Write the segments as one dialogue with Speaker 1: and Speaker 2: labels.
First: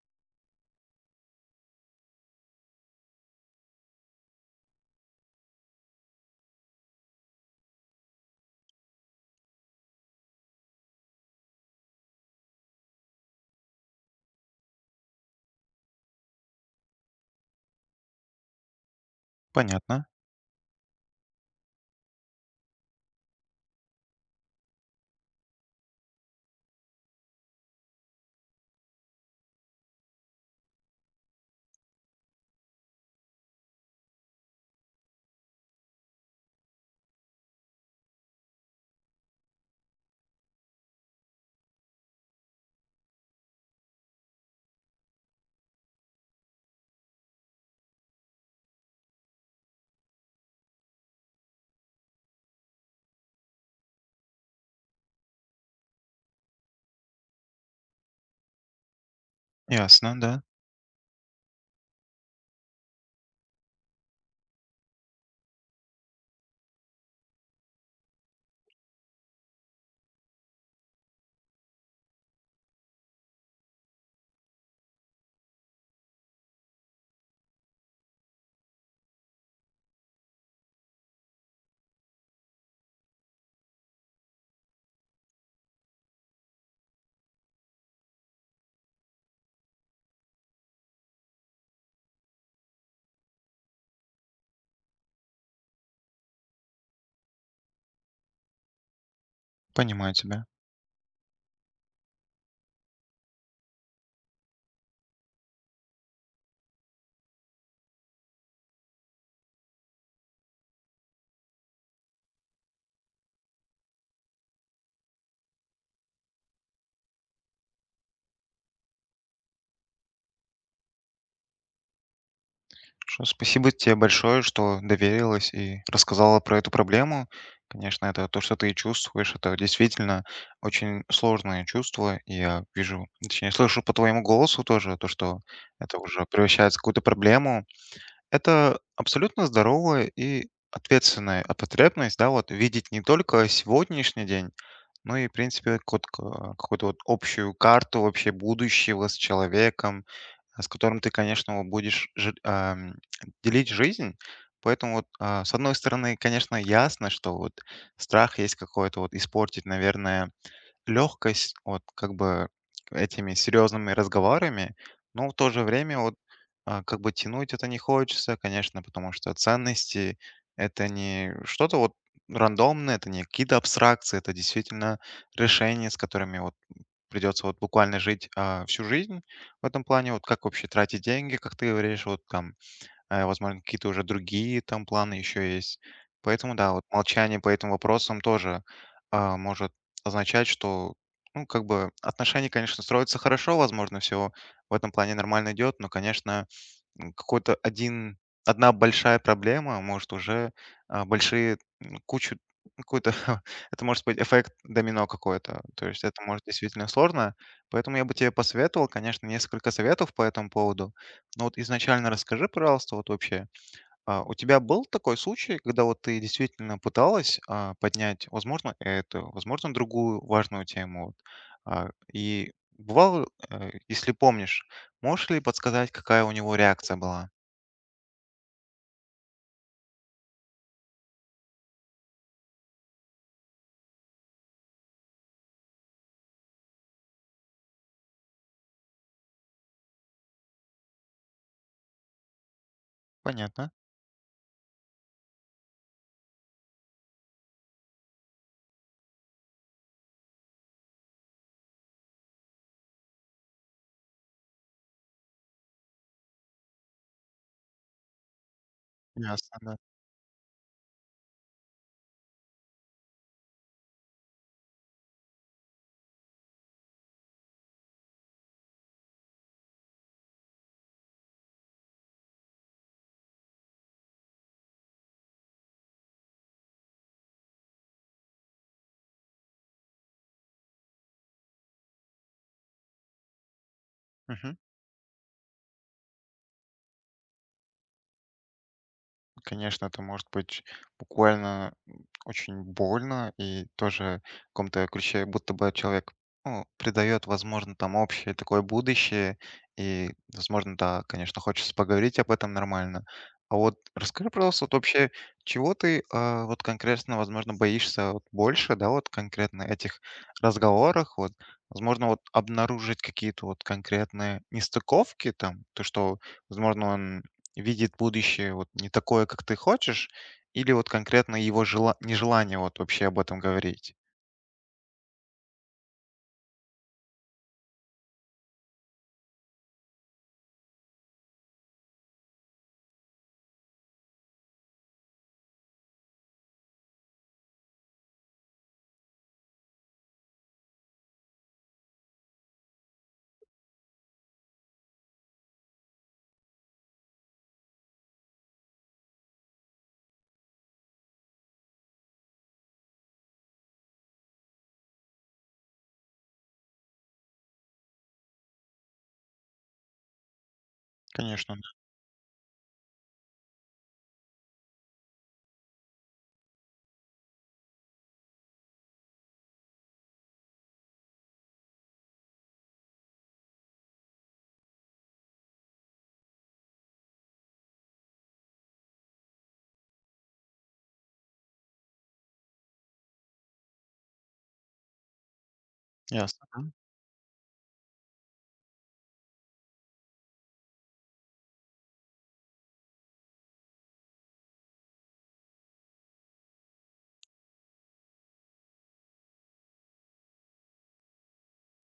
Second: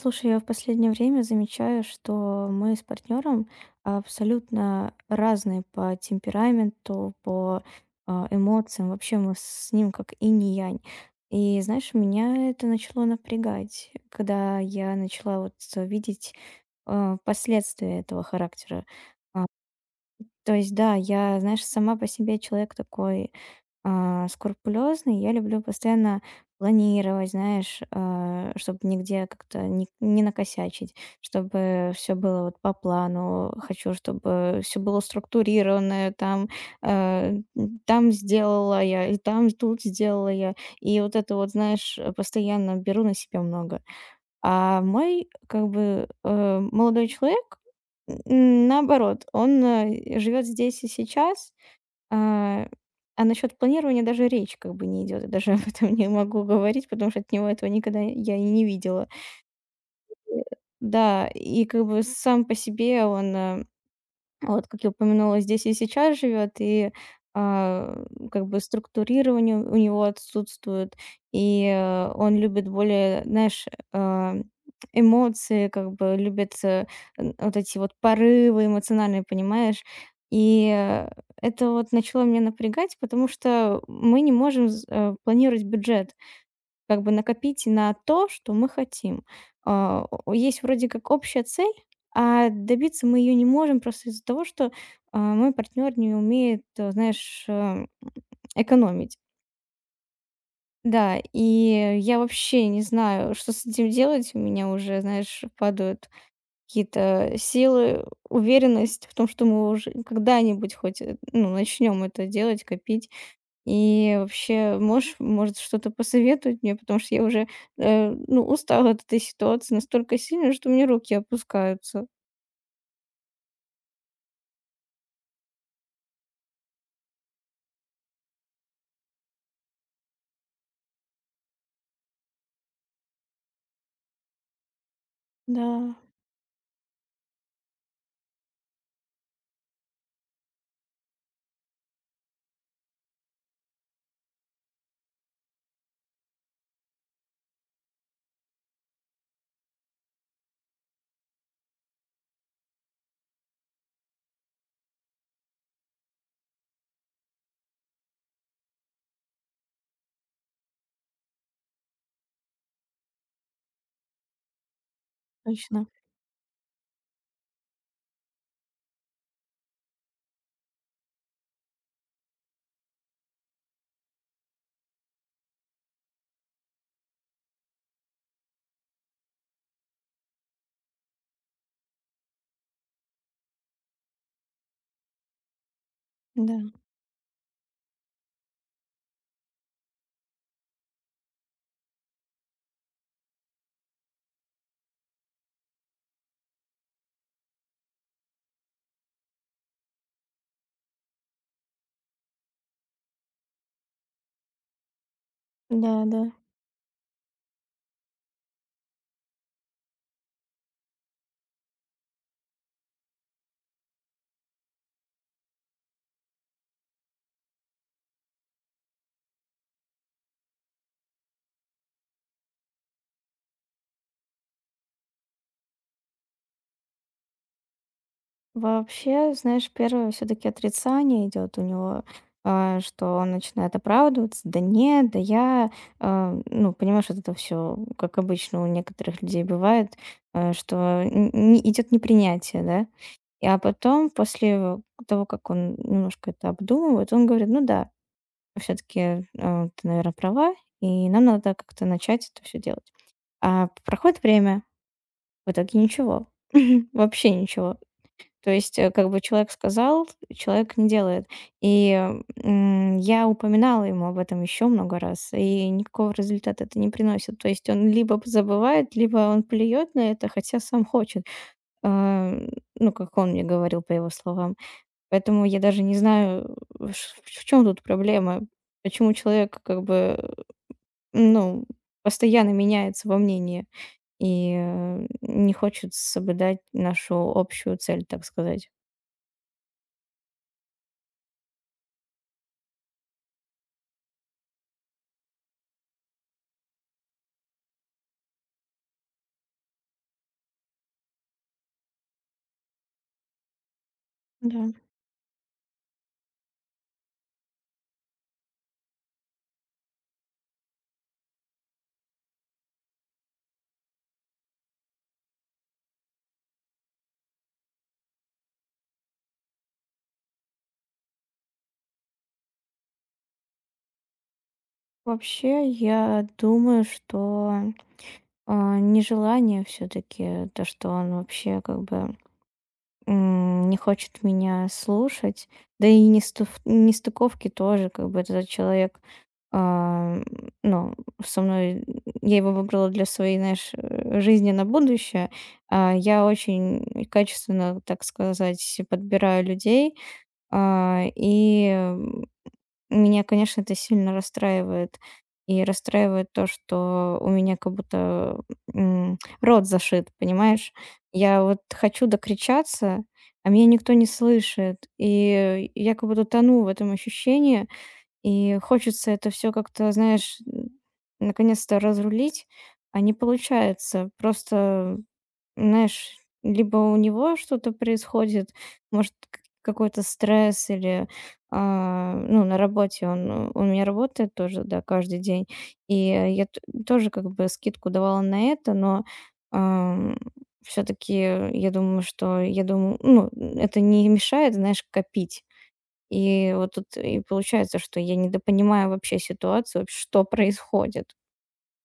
Speaker 1: Слушай, я в последнее время замечаю, что мы с партнером абсолютно разные по темпераменту, по эмоциям. Вообще мы с ним как инь и янь. И, знаешь, меня это начало напрягать, когда я начала вот видеть последствия этого характера. А,
Speaker 2: Понятно,
Speaker 1: То есть, да, я, знаешь, сама по себе человек такой скрупулёзный. Я люблю постоянно планировать, знаешь, чтобы нигде как-то не накосячить, чтобы все было вот по плану. Хочу, чтобы все было структурированное, там, э, там сделала я, и там, и тут сделала я. И вот это вот, знаешь, постоянно беру на себя много. А мой, как бы, молодой человек, наоборот, он живет здесь и сейчас, а, а насчет планирования даже речь как бы не идет. Я даже об этом не могу говорить, потому что от него этого никогда я и не видела.
Speaker 2: ясно, да,
Speaker 1: Э, Да, и как бы сам по себе он вот, как я упомянула, здесь и сейчас живет, и а, как бы структурирование у него отсутствует, и он любит более, знаешь, а, эмоции, как бы любит вот эти вот порывы эмоциональные, понимаешь? И э, это вот начало меня напрягать, потому что мы не можем планировать бюджет. Как бы накопить на то, что мы хотим. О есть вроде как общая цель, а добиться мы ее не можем просто из-за того, что, мой партнер не умеет, знаешь, экономить.
Speaker 2: понимаю тебя.
Speaker 1: Да, и я вообще не знаю, что с этим делать. У меня уже, знаешь, падают какие-то силы, уверенность в том, что мы уже когда-нибудь хоть, ну, начнём это делать, копить. И вообще, можешь, может, что-то посоветовать мне, потому что я уже, ну, устала от этой ситуации настолько сильно, что мне руки опускаются.
Speaker 2: Спасибо тебе большое, что доверилась и рассказала про эту проблему. Конечно, это то, что ты чувствуешь, это действительно очень сложное чувство. И я вижу, точнее, слышу по твоему голосу тоже то, что
Speaker 1: Да.
Speaker 2: это уже превращается в какую-то проблему. Это абсолютно здоровая и ответственная потребность, да, вот видеть не только сегодняшний день, но и, в принципе, какую-то вот общую карту вообще будущего с человеком, с которым ты, конечно, вот будешь делить жизнь. Поэтому вот, с одной стороны, конечно, ясно, что вот страх есть какой-то вот испортить, наверное, легкость вот как бы этими серьезными разговорами, но в то же
Speaker 1: Точно.
Speaker 2: время как бы тянуть это не хочется, конечно, потому что ценности это не что-то вот рандомное, это не какие-то абстракции, это действительно решения, с которыми вот придется вот буквально жить всю жизнь в этом плане, вот как вообще тратить деньги, как ты говоришь, вот там возможно, какие-то уже другие там планы еще есть. Поэтому
Speaker 1: Да,
Speaker 2: да, вот молчание по этим вопросам тоже может означать, что, ну, как бы отношения, конечно, строятся хорошо, возможно, все в этом плане нормально идет, но, конечно, какой-то одна большая проблема может уже большие кучу какой-то, это может быть эффект домино какой-то, то есть
Speaker 1: да,
Speaker 2: это
Speaker 1: да.
Speaker 2: может действительно сложно, поэтому я бы тебе посоветовал, конечно, несколько советов по этому поводу, но вот изначально расскажи, пожалуйста, вот вообще, а у тебя был такой случай, когда вот ты действительно пыталась, поднять, возможно, эту, возможно, другую важную тему? Вот. А, и бывало, если помнишь, можешь ли подсказать, какая у него реакция была?
Speaker 1: Вообще, знаешь, первое все таки отрицание идет у него, что он начинает оправдываться: "Да нет, да я". А, ну, понимаешь, вот это все, как обычно у некоторых людей бывает, что идет не идёт непринятие, да. А
Speaker 2: Понятно.
Speaker 1: потом, после того, как он немножко это обдумывает, он говорит: "Ну да, все таки ты, наверное, права, и нам надо как-то начать это все делать". А проходит время, в итоге ничего, вообще ничего. То есть, как бы человек
Speaker 2: Ясно, да.
Speaker 1: сказал, человек не делает. И, я упоминала ему об этом еще много раз, и никакого результата это не приносит. То есть он либо забывает, либо он плюет на это, хотя сам хочет. А, ну, как он мне говорил, по его словам. Поэтому я даже не знаю, ш в чем тут проблема. Почему человек как бы, ну, постоянно меняется во мнении и, не хочет соблюдать нашу общую цель, так сказать.
Speaker 2: Конечно, это может быть буквально очень больно и тоже в каком-то ключе, будто бы человек ну, придает, возможно, там общее такое будущее, и, возможно, да, конечно, хочется поговорить об этом нормально. А вот расскажи, пожалуйста,
Speaker 1: Да.
Speaker 2: вот вообще, чего ты вот конкретно, возможно, боишься вот больше, да, вот конкретно этих разговорах, вот, возможно, вот обнаружить какие-то вот конкретные нестыковки там, то, что, возможно, он видит будущее вот не такое, как ты хочешь, или вот конкретно его жела нежелание вот вообще об этом говорить?
Speaker 1: Вообще, я думаю, что, нежелание все таки то, что он вообще как бы, не хочет меня слушать, да и нестуф нестыковки тоже, как бы этот человек, а, м, ну, со мной я его выбрала для своей, знаешь, жизни на будущее. Я очень качественно, так сказать, подбираю людей, а, и, меня, конечно, это сильно расстраивает. И расстраивает то, что у меня как будто, рот зашит, понимаешь? Я
Speaker 2: Конечно,
Speaker 1: вот хочу докричаться, а меня никто не слышит. И я как будто тону в этом ощущении, и хочется это все как-то, знаешь, наконец-то разрулить, а не получается. Просто, знаешь, либо у него что-то происходит, может, к какой-то стресс или, а, ну, на работе он, у меня работает тоже, да, каждый день. И
Speaker 2: да. Ясно.
Speaker 1: я т
Speaker 2: Мгм.
Speaker 1: тоже как бы скидку давала на это, но, все таки я думаю, ну, это не мешает, знаешь, копить. И вот тут и получается, что я недопонимаю вообще ситуацию, вообще, что происходит.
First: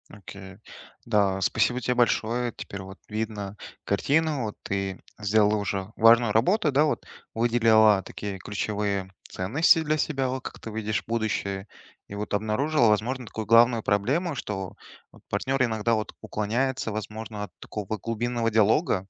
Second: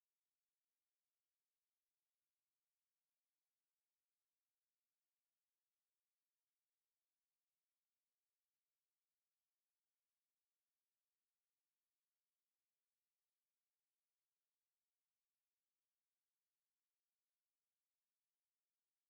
Speaker 2: Окей. Да, спасибо тебе большое. Теперь вот видно картину, вот ты сделала уже важную работу, да, вот выделила такие ключевые ценности для себя, вот как ты видишь будущее, и вот обнаружила, возможно, такую главную проблему, что вот партнер иногда вот уклоняется, возможно, от такого глубинного диалога.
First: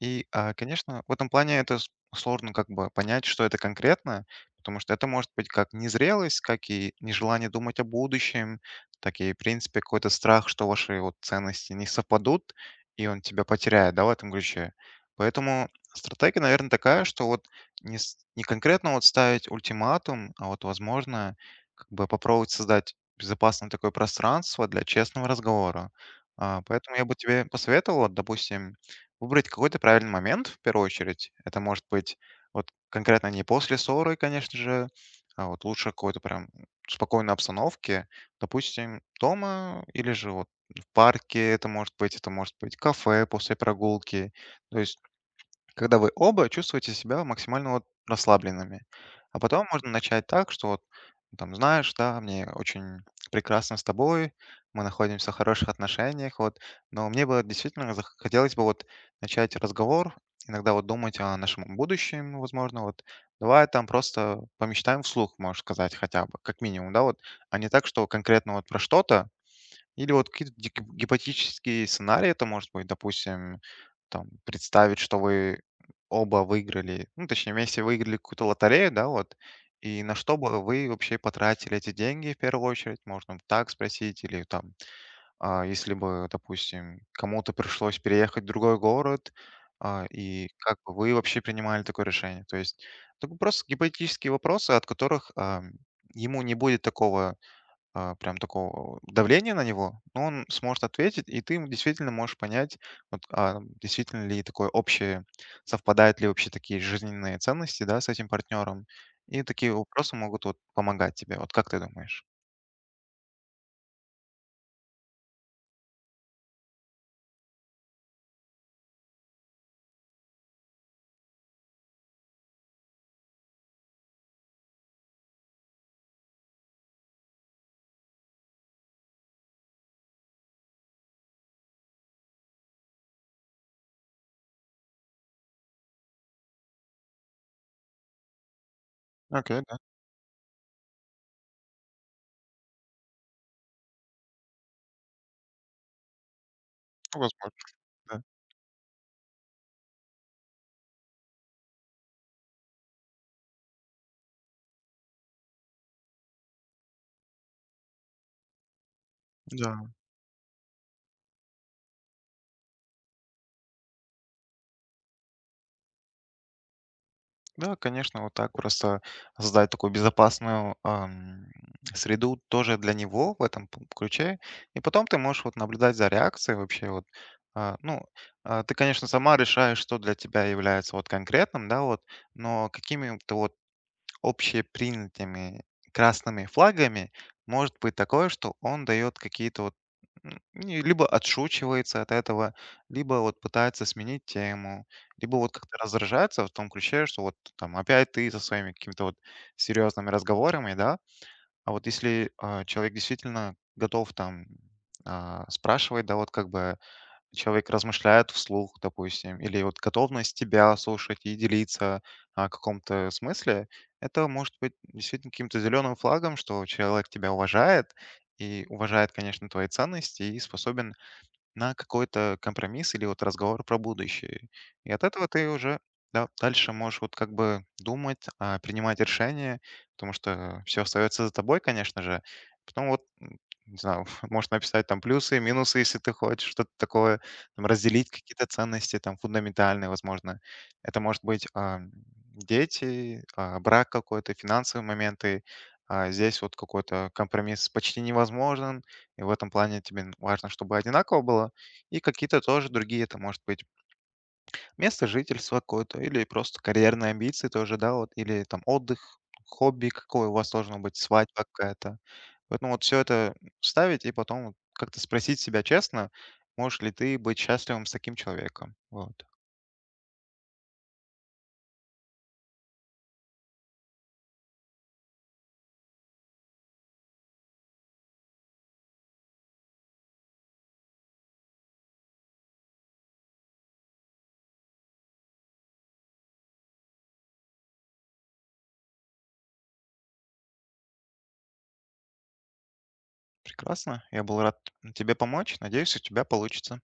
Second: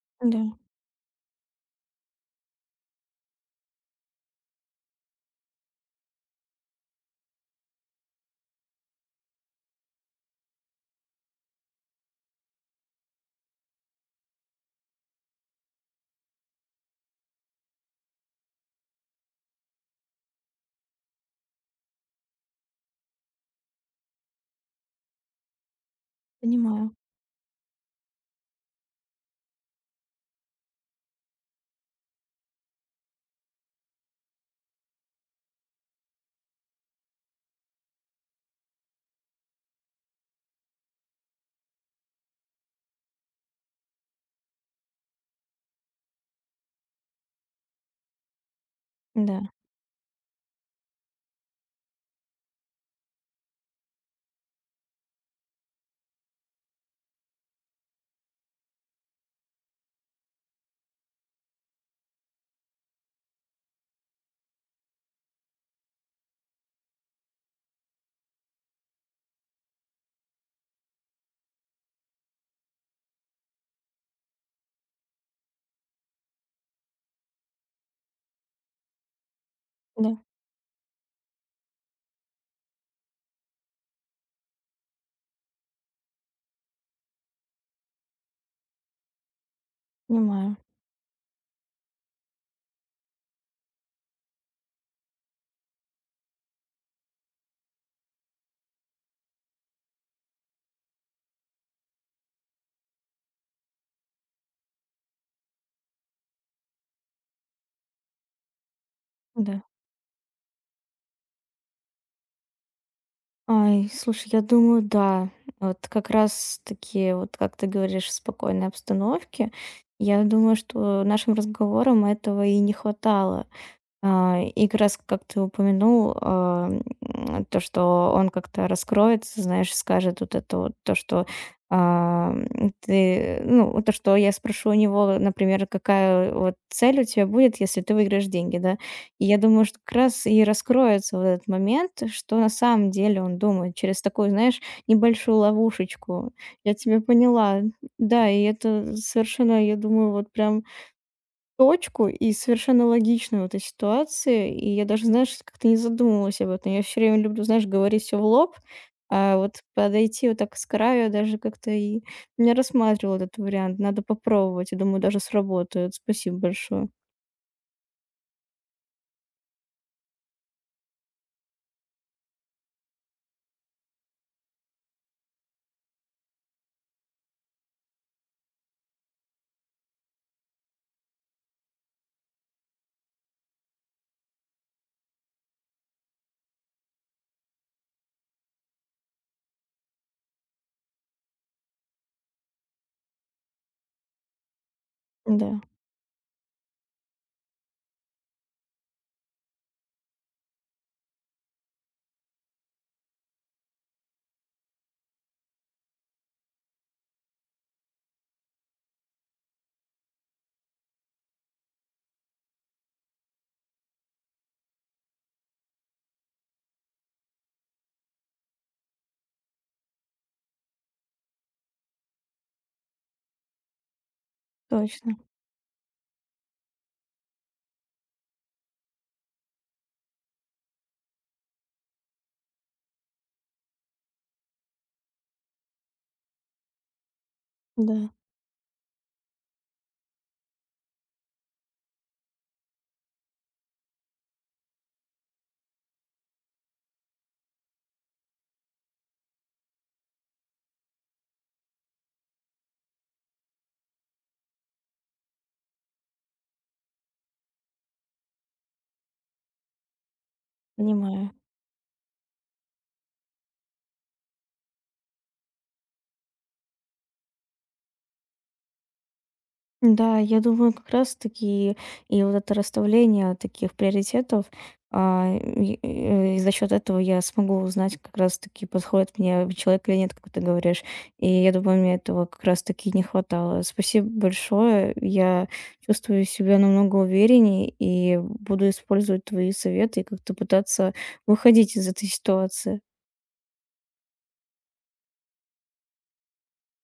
Speaker 1: Да,
Speaker 2: Конечно, в этом плане это с сложно как бы понять, что это конкретно, потому что это может быть как незрелость, как и нежелание думать о будущем, так и, в принципе, какой-то страх, что ваши вот ценности не совпадут, и он тебя потеряет, да, в этом ключе. Поэтому стратегия, наверное, такая, что вот не конкретно вот ставить ультиматум, а вот, возможно, как бы попробовать создать безопасное такое пространство для честного разговора.
Speaker 1: понимаю.
Speaker 2: Поэтому я бы тебе посоветовал, вот, допустим, выбрать какой-то правильный момент, в первую очередь. Это может быть вот конкретно не после ссоры, конечно же, а вот лучше какой-то прям спокойной обстановке, допустим, дома или же вот в парке это может быть кафе после прогулки. То есть когда вы оба чувствуете себя максимально вот расслабленными. А
Speaker 1: Да.
Speaker 2: потом можно начать так, что вот, ну, там, знаешь, да, мне очень прекрасно с тобой, мы находимся в хороших отношениях, вот, но мне бы действительно хотелось бы вот начать разговор, иногда вот думать о нашем будущем, возможно, вот, давай там просто помечтаем вслух, можешь сказать, хотя бы, как минимум, да, вот, а не так, что конкретно вот про что-то, или вот какие-то гипотетические сценарии это может быть, допустим, там, представить, что вы оба выиграли, ну, точнее, вместе выиграли какую-то лотерею, да, вот, и
Speaker 1: Да,
Speaker 2: на что бы вы вообще потратили эти деньги в первую очередь, можно вот так спросить, или там, если бы, допустим, кому-то пришлось переехать в другой город, и
Speaker 1: понимаю.
Speaker 2: как бы вы вообще принимали такое решение. То есть, это просто гипотетические вопросы, от которых, ему не будет такого прям такого давления на него, но он сможет ответить, и ты действительно можешь понять, вот, действительно ли такое общее, совпадают ли вообще такие жизненные ценности, да, с этим партнером. И
Speaker 1: Да.
Speaker 2: такие вопросы могут вот помогать тебе. Вот как ты думаешь?
Speaker 1: Ай, слушай, я думаю, да. Вот как раз таки, вот как ты говоришь, в спокойной обстановке. Я думаю, что нашим разговорам этого и не хватало. А, и как раз, как ты упомянул, то, что он как-то раскроется, знаешь, скажет вот это вот, то, что ты, ну, то, что я спрошу у него, например, какая вот цель у тебя будет, если ты выиграешь деньги, да. И я
Speaker 2: Окей,
Speaker 1: думаю,
Speaker 2: да,
Speaker 1: что как раз и раскроется вот этот момент, что на самом деле он думает через такую, знаешь, небольшую ловушечку. Я тебя
Speaker 2: ну, возможно.
Speaker 1: поняла.
Speaker 2: Да.
Speaker 1: Да, и это совершенно, я думаю, вот прям точку и совершенно логично в этой ситуации. И я даже, знаешь, как-то не задумывалась об этом. Я все время люблю, знаешь, говорить все в лоб, а вот
Speaker 2: Да.
Speaker 1: подойти вот так с краю я даже как-то и не рассматривала этот вариант. Надо попробовать. Я думаю, даже сработает. Спасибо большое.
Speaker 2: Да, конечно, вот так просто создать такую безопасную среду тоже для него в этом ключе. И потом ты можешь вот наблюдать за реакцией вообще вот. Ну, ты, конечно, сама решаешь, что для тебя является вот конкретным, да, вот, но какими-то вот общепринятыми красными флагами может быть такое, что он дает какие-то вот либо отшучивается от этого, либо вот пытается сменить тему, либо
Speaker 1: Да,
Speaker 2: вот как-то раздражается в том ключе, что вот там опять ты со своими какими-то вот серьезными разговорами, да, а вот если человек действительно готов там спрашивать, да, вот как бы человек размышляет вслух, допустим, или вот готовность тебя слушать и делиться о каком-то смысле, это может быть действительно каким-то зеленым флагом, что человек тебя уважает и уважает, конечно, твои ценности и способен на какой-то компромисс или вот разговор про будущее. И от
Speaker 1: точно.
Speaker 2: этого ты уже да, дальше можешь вот как бы думать, принимать решения, потому что все остается за тобой, конечно же. Потом вот, не знаю, можешь написать там плюсы, минусы, если ты хочешь, что-то такое, там,
Speaker 1: Да,
Speaker 2: разделить какие-то ценности, там, фундаментальные, возможно. Это может быть дети, брак какой-то, финансовые моменты. А здесь вот какой-то компромисс почти невозможен, и в этом плане тебе важно, чтобы одинаково было. И какие-то тоже другие, это может быть место жительства какое-то, или просто карьерные амбиции тоже, да, вот, или там отдых, хобби какое у вас должно быть,
Speaker 1: понимаю.
Speaker 2: свадьба какая-то. Поэтому вот все это ставить и потом вот как-то спросить себя честно, можешь ли ты быть счастливым с таким человеком. Вот.
Speaker 1: Да, я думаю, как раз таки и вот это расставление таких приоритетов, а, и и за счет этого я смогу узнать, как раз таки подходит мне человек или нет, как ты говоришь. И я думаю, мне этого как раз таки не хватало. Спасибо большое. Я чувствую себя намного увереннее и буду использовать твои советы и как-то пытаться выходить из этой ситуации.
Speaker 2: Прекрасно. Я был рад тебе помочь. Надеюсь, у тебя получится.